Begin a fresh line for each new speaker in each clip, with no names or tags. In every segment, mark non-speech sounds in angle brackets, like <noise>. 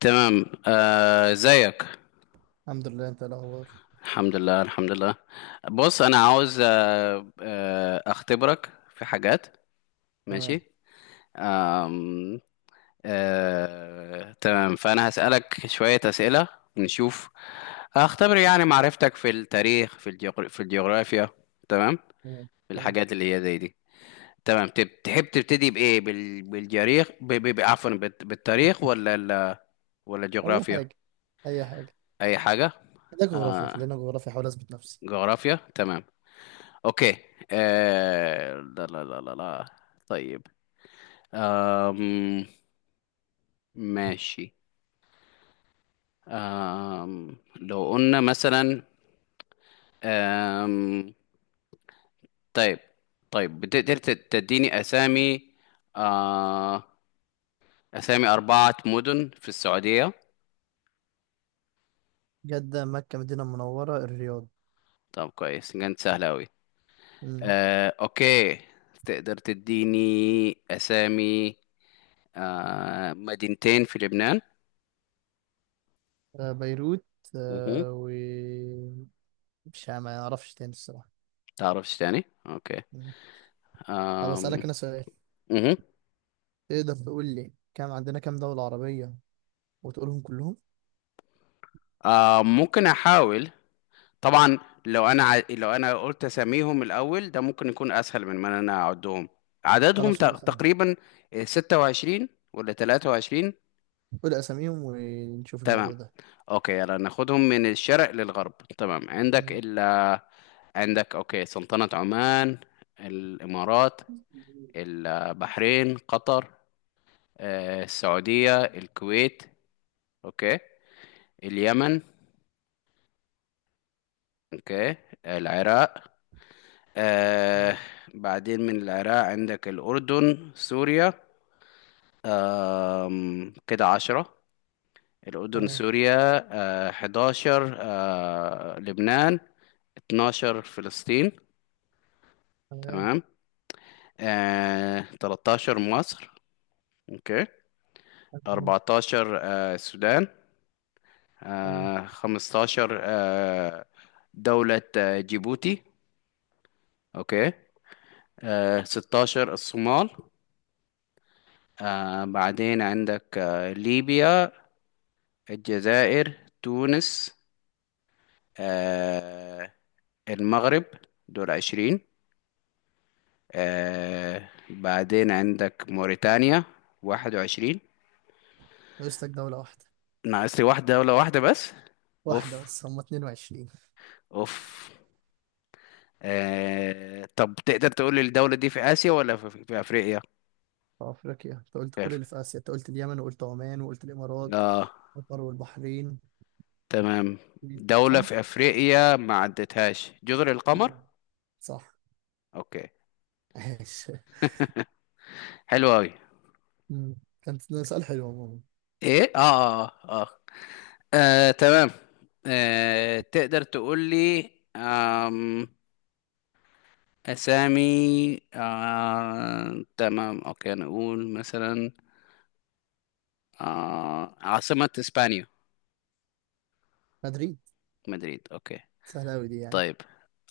تمام. ازيك؟
الحمد لله، انت إيه الاخبار؟
الحمد لله، الحمد لله. بص، انا عاوز اختبرك في حاجات.
تمام،
ماشي. آم، تمام، فانا هسألك شوية أسئلة. نشوف. هختبر يعني معرفتك في التاريخ، في الجغرافيا. تمام.
تمام،
في
تمام.
الحاجات اللي هي زي دي. تمام. تحب تبتدي بإيه، بال... بالجريخ ب... ب... ب- عفوا، بالتاريخ ولا ولا
اي
الجغرافيا؟
حاجه، اي حاجه.
اي حاجة.
ده جغرافيا،
آه
خلينا جغرافيا احاول اثبت نفسي.
جغرافيا. تمام. اوكي. لا لا لا لا لا. طيب. آم... ماشي. لو قلنا مثلا. آم... طيب. طيب، بتقدر تديني اسامي آه... اسامي اربعة مدن في السعودية؟
جده، مكه، مدينه منوره، الرياض.
طب كويس، كانت سهلة اوي.
مم.
اوكي. تقدر تديني اسامي مدينتين في لبنان؟
بيروت.
مهو.
آه، و مش ع- ما اعرفش تاني، الصراحه.
تعرفش تاني؟ اوكي.
مم. طب،
آم...
اسالك انا سؤال.
مهو.
تقدر تقول لي، عندنا كام دوله عربيه وتقولهم كلهم؟
ممكن احاول. طبعا. لو انا قلت اساميهم الاول ده ممكن يكون اسهل من ما انا اعدهم. عددهم
خلاص، قول اسامي.
تقريبا 26 ولا 23.
قول اساميهم ونشوف
تمام.
الموضوع ده.
اوكي، يلا ناخدهم من الشرق للغرب. تمام، عندك
تمام.
عندك. اوكي، سلطنة عمان، الامارات، البحرين، قطر، السعودية، الكويت. اوكي. اليمن. اوكي. العراق. آه
مم.
بعدين من العراق عندك الأردن، سوريا. كده 10. الأردن،
تمام،
سوريا. 11، لبنان. 12 فلسطين.
تمام،
تمام. 13 مصر. أوكي.
تمام،
14، السودان.
تمام.
15، دولة جيبوتي. أوكي. 16 الصومال. بعدين عندك ليبيا، الجزائر، تونس، آه المغرب. دول 20. بعدين عندك موريتانيا. 21.
ناقص لك دوله واحده.
ناقص لي واحدة، دولة واحدة بس.
واحده
اوف،
بس، هم 22.
اوف. طب تقدر تقول لي الدولة دي في آسيا ولا في أفريقيا؟
في أفريقيا، أنت قلت
في
كل
أف-
اللي في آسيا، أنت قلت اليمن وقلت عمان وقلت الإمارات
اه.
قطر والبحرين،
تمام. دولة
صح؟
في أفريقيا ما عدتهاش، جزر القمر؟
مم. صح.
اوكي.
<laughs> ماشي.
حلو أوي.
مم. كانت ده سؤال حلو عموما.
ايه، اه، اه. اه. تمام. تقدر تقول لي آم، أسامي. تمام، أوكي، نقول مثلا عاصمة إسبانيا؟
مدريد.
مدريد. أوكي.
سهلة أوي دي، يعني.
طيب.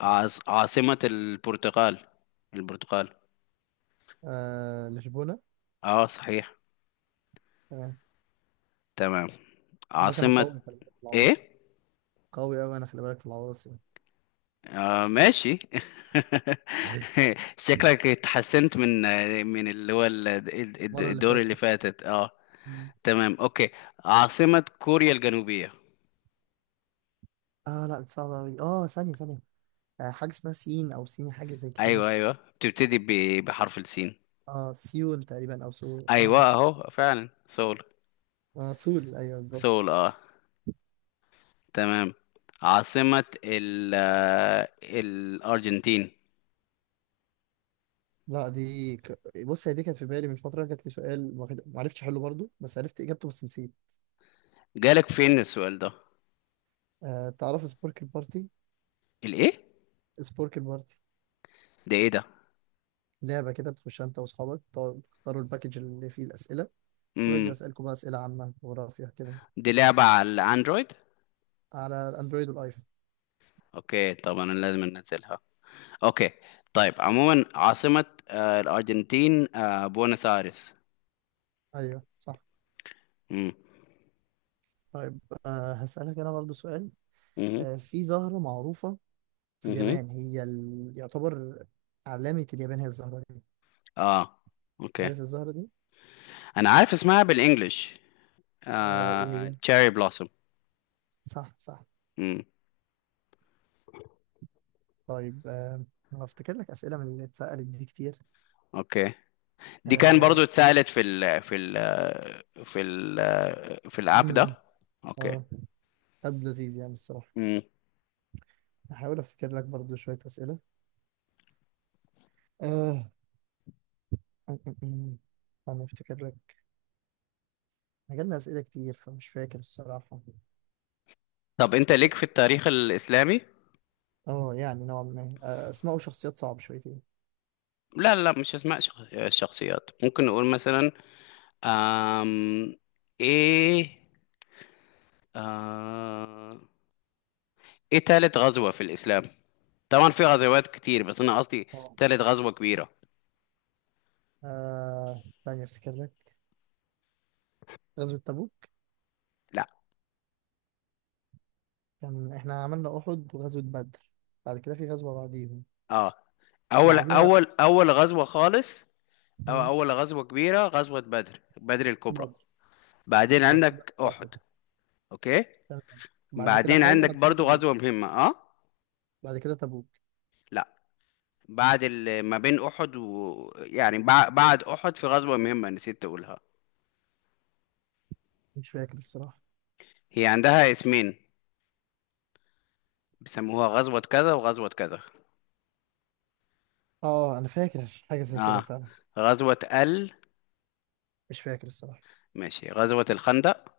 عاصمة البرتغال. البرتغال.
آه، لشبونة.
اه صحيح.
آه.
تمام.
هما كانوا
عاصمة
قوي، خلي بالك في العواصم.
ايه.
قوي أوي، أنا خلي بالك في العواصم.
ماشي. <laughs> شكلك اتحسنت من من اللي هو
المرة اللي
الدور اللي
فاتت.
فاتت، اه.
مم.
تمام. اوكي. عاصمة كوريا الجنوبية؟
اه، لا دي صعبة أوي، اه، ثانية ثانية. آه، حاجة اسمها سين أو سيني، حاجة زي كده.
ايوه، ايوه، بتبتدي بحرف السين.
اه، سيول تقريبا، أو سول، اه،
ايوه اهو، فعلا سول.
آه، سول، أيوه
سول،
بالظبط.
اه. تمام. عاصمة ال آه، الارجنتين؟
لا دي. بص، هي دي كانت في بالي من فترة، جات لي سؤال ما عرفتش احله برضو، بس عرفت اجابته بس نسيت.
جالك فين السؤال ده؟
أه، تعرف سبورك البارتي؟
الايه؟
سبورك البارتي.
ده ايه ده؟
لعبة كده بتخشها انت واصحابك، تقعدوا تختاروا الباكج اللي فيه الأسئلة. ويقعد
امم.
يسألكم بقى أسئلة عامة، جغرافيا كده.
دي لعبة على الاندرويد؟
على الأندرويد والآيفون.
اوكي، طبعا أنا لازم انزلها. اوكي. طيب عموما، عاصمة الارجنتين، بوينس ايرس.
أيوه، صح.
امم.
طيب، أه، هسألك أنا برضو سؤال.
امم.
أه، في زهرة معروفة في
امم.
اليابان، هي يعتبر علامة اليابان هي الزهرة دي.
اه. اوكي.
عارف الزهرة دي؟
انا عارف اسمها بالانجلش.
آه، ايه هي؟
تشيري بلوسوم.
صح، صح.
امم.
طيب، انا افتكر لك اسئله من اللي اتسالت دي كتير.
اوكي. دي كان
اه،
برضو اتسألت في ال في الاب
مم،
ده. اوكي.
اه، طب لذيذ يعني الصراحه.
امم.
هحاول افتكر لك برضو شويه اسئله. آه. م- م- م. انا افتكر لك. جالنا اسئله كتير، فمش فاكر الصراحه.
طب انت ليك في التاريخ الاسلامي؟
اه، يعني نوعا ما، اسماء وشخصيات صعب شويتين.
لا، لا، مش اسماء الشخصيات. ممكن نقول مثلا آم... ايه آه... ايه تالت غزوة في الاسلام؟ طبعا في غزوات كتير، بس انا قصدي
اه،
تالت غزوة كبيرة.
ثانيه افتكر لك. غزوه تبوك.
لا.
كان احنا عملنا احد وغزوه بدر. بعد كده في غزوه بعديهم.
اه، اول
بعديها بقى.
اول اول غزوة خالص. أو
مم،
أول غزوة كبيرة، غزوة بدر، بدر الكبرى.
بدر.
بعدين
بعد كده
عندك أحد.
احد.
أوكي.
تمام. بعد كده
بعدين
حاجة،
عندك
بعد كده
برضو
تبوك.
غزوة مهمة، أه.
بعد كده تبوك.
لا. ما بين أحد بعد أحد في غزوة مهمة نسيت أقولها.
مش فاكر الصراحة.
هي عندها اسمين، بيسموها غزوة كذا وغزوة كذا.
اه، انا فاكر حاجة زي كده
أه،
فعلا.
غزوة ال
مش فاكر الصراحة.
ماشي، غزوة الخندق.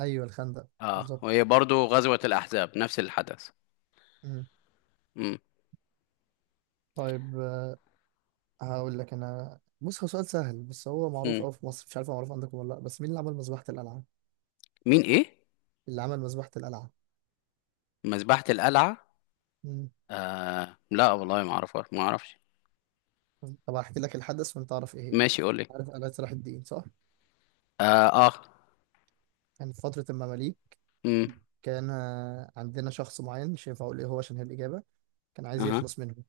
ايوه، الخندق.
أه،
بالظبط.
وهي برضو غزوة الأحزاب، نفس الحدث.
مم.
مم.
طيب، هقول لك انا، بص هو سؤال سهل بس هو معروف
مم.
قوي في مصر، مش عارف هو معروف عندكم ولا لا، بس مين اللي عمل مذبحة القلعة؟
مين إيه؟
اللي عمل مذبحة القلعة.
مذبحة القلعة؟
مم.
لا والله، ما أعرفها، ما أعرفش.
طب، هحكي لك الحدث وانت تعرف ايه هي.
ماشي، قول لي.
عارف قلعة صلاح الدين، صح؟
اه، آه.
كان في فترة المماليك.
امم.
كان عندنا شخص معين، مش هينفع اقول ايه هو عشان هي الإجابة. كان عايز
اها.
يخلص منهم.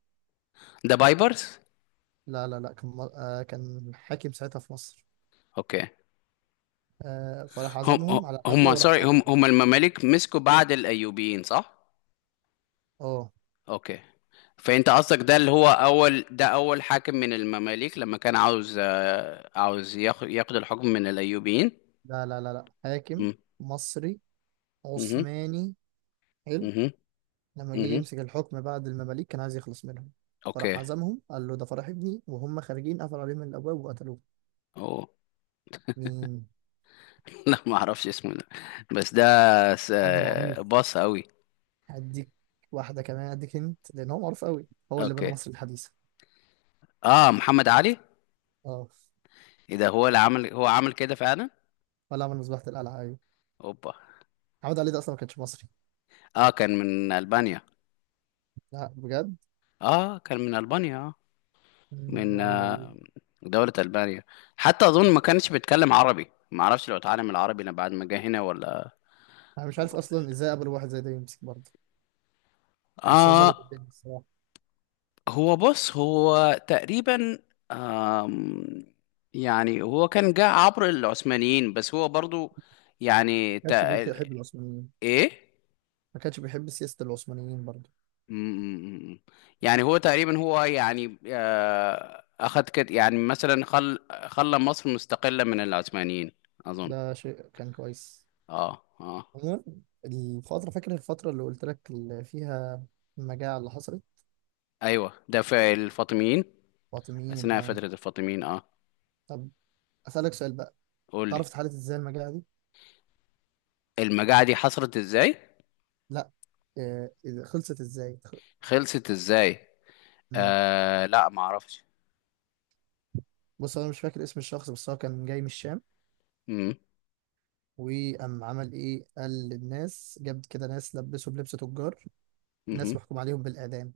ده بايبرز؟
لا، لا، لا، كان مر- آه كان حاكم ساعتها في مصر.
اوكي.
فراح
هم
عزمهم على
هم
حفلة وراح
سوري،
قتل.
هم المماليك مسكوا بعد الايوبيين، صح؟
اه،
اوكي. فانت قصدك ده اللي هو اول، ده اول حاكم من المماليك لما كان عاوز عاوز ياخد الحكم من الايوبيين.
لا، لا، لا، لا، حاكم
امم.
مصري
امم.
عثماني. حلو.
امم.
لما جه
امم.
يمسك الحكم بعد المماليك، كان عايز يخلص منهم. فراح
اوكي.
عزمهم، قال له ده فرح ابني، وهم خارجين قفل عليهم الابواب وقتلوه.
اوه.
مين؟
<laughs> لا، ما اعرفش اسمه ده. بس ده
حد بعميق.
س- باص قوي.
هديك. واحدة كمان هديك انت، لان هو معروف قوي. هو اللي بنى
اوكي.
مصر الحديثة.
اه، محمد علي.
اه.
ايه ده، هو اللي عمل، هو عمل كده فعلا؟
ولا عمل مذبحة القلعة، ايوه.
اوبا.
محمد علي ده اصلا ما كانش مصري.
اه كان من ألبانيا.
لا، بجد؟
اه كان من ألبانيا، اه. من
المعلومة دي.
دولة ألبانيا. حتى أظن ما كانش بيتكلم عربي، ما اعرفش لو اتعلم العربي لما بعد ما جه هنا ولا
انا مش عارف
ولا.
اصلا ازاي قبل واحد زي ده يمسك برضه. بس هو ظبط
اه.
الدنيا، الصراحه.
هو، بص، هو تقريبا آم يعني هو كان جه عبر العثمانيين، بس هو برضو يعني
ما كانش بيحب العثمانيين.
ايه.
ما كانش بيحب سياسه العثمانيين برضه.
امم. يعني هو تقريبا، هو يعني اخد كده، يعني مثلا خلى مصر مستقلة من العثمانيين، اظن.
ده شيء كان كويس.
اه، اه.
عموما، الفتره، فاكر الفتره اللي قلت لك اللي فيها المجاعه اللي حصلت؟
ايوه، ده في الفاطميين.
فاطميين،
اثناء
اه.
فترة الفاطميين، اه.
طب، اسالك سؤال بقى.
قول لي.
تعرف اتحلت ازاي المجاعه دي؟
المجاعة دي حصلت ازاي؟
لا. إذا خلصت ازاي.
خلصت ازاي؟
مم.
لا، ما اعرفش.
بص، انا مش فاكر اسم الشخص، بس هو كان جاي من الشام.
امم.
وقام عمل ايه، قال للناس، جاب كده ناس لبسوا بلبس تجار. ناس
امم.
محكوم عليهم بالاعدام.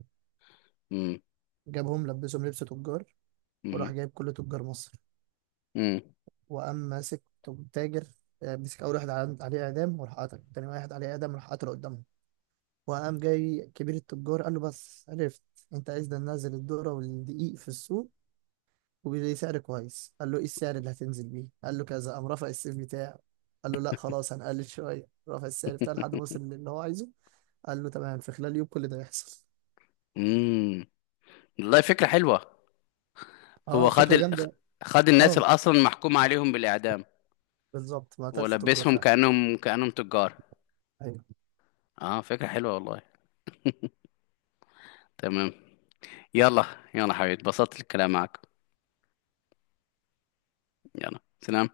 امم.
جابهم لبسهم لبس تجار.
امم.
وراح جايب كل تجار مصر.
امم.
وقام ماسك تاجر. مسك أول واحد عليه إعدام، وراح قتله، تاني واحد عليه إعدام راح قتله قدامهم. وقام جاي كبير التجار، قال له بس عرفت، أنت عايز ده، ننزل الذرة والدقيق في السوق وبسعر كويس. قال له، إيه السعر اللي هتنزل بيه؟ قال له كذا. قام رفع السيف بتاعه. قال له لا خلاص، هنقلل شوية، رفع السعر بتاعه لحد ما وصل للي هو عايزه. قال له تمام، في خلال يوم كل ده يحصل.
امم. والله فكرة حلوة. هو
اه،
خد
فكرة جامدة.
خد الناس اللي
اه،
اصلا محكوم عليهم بالاعدام.
بالظبط، ما قتلش تجار
ولبسهم
فعلا.
كأنهم تجار. اه، فكرة حلوة والله. تمام. يلا. يلا حبيبي، اتبسطت الكلام معاك. يلا سلام.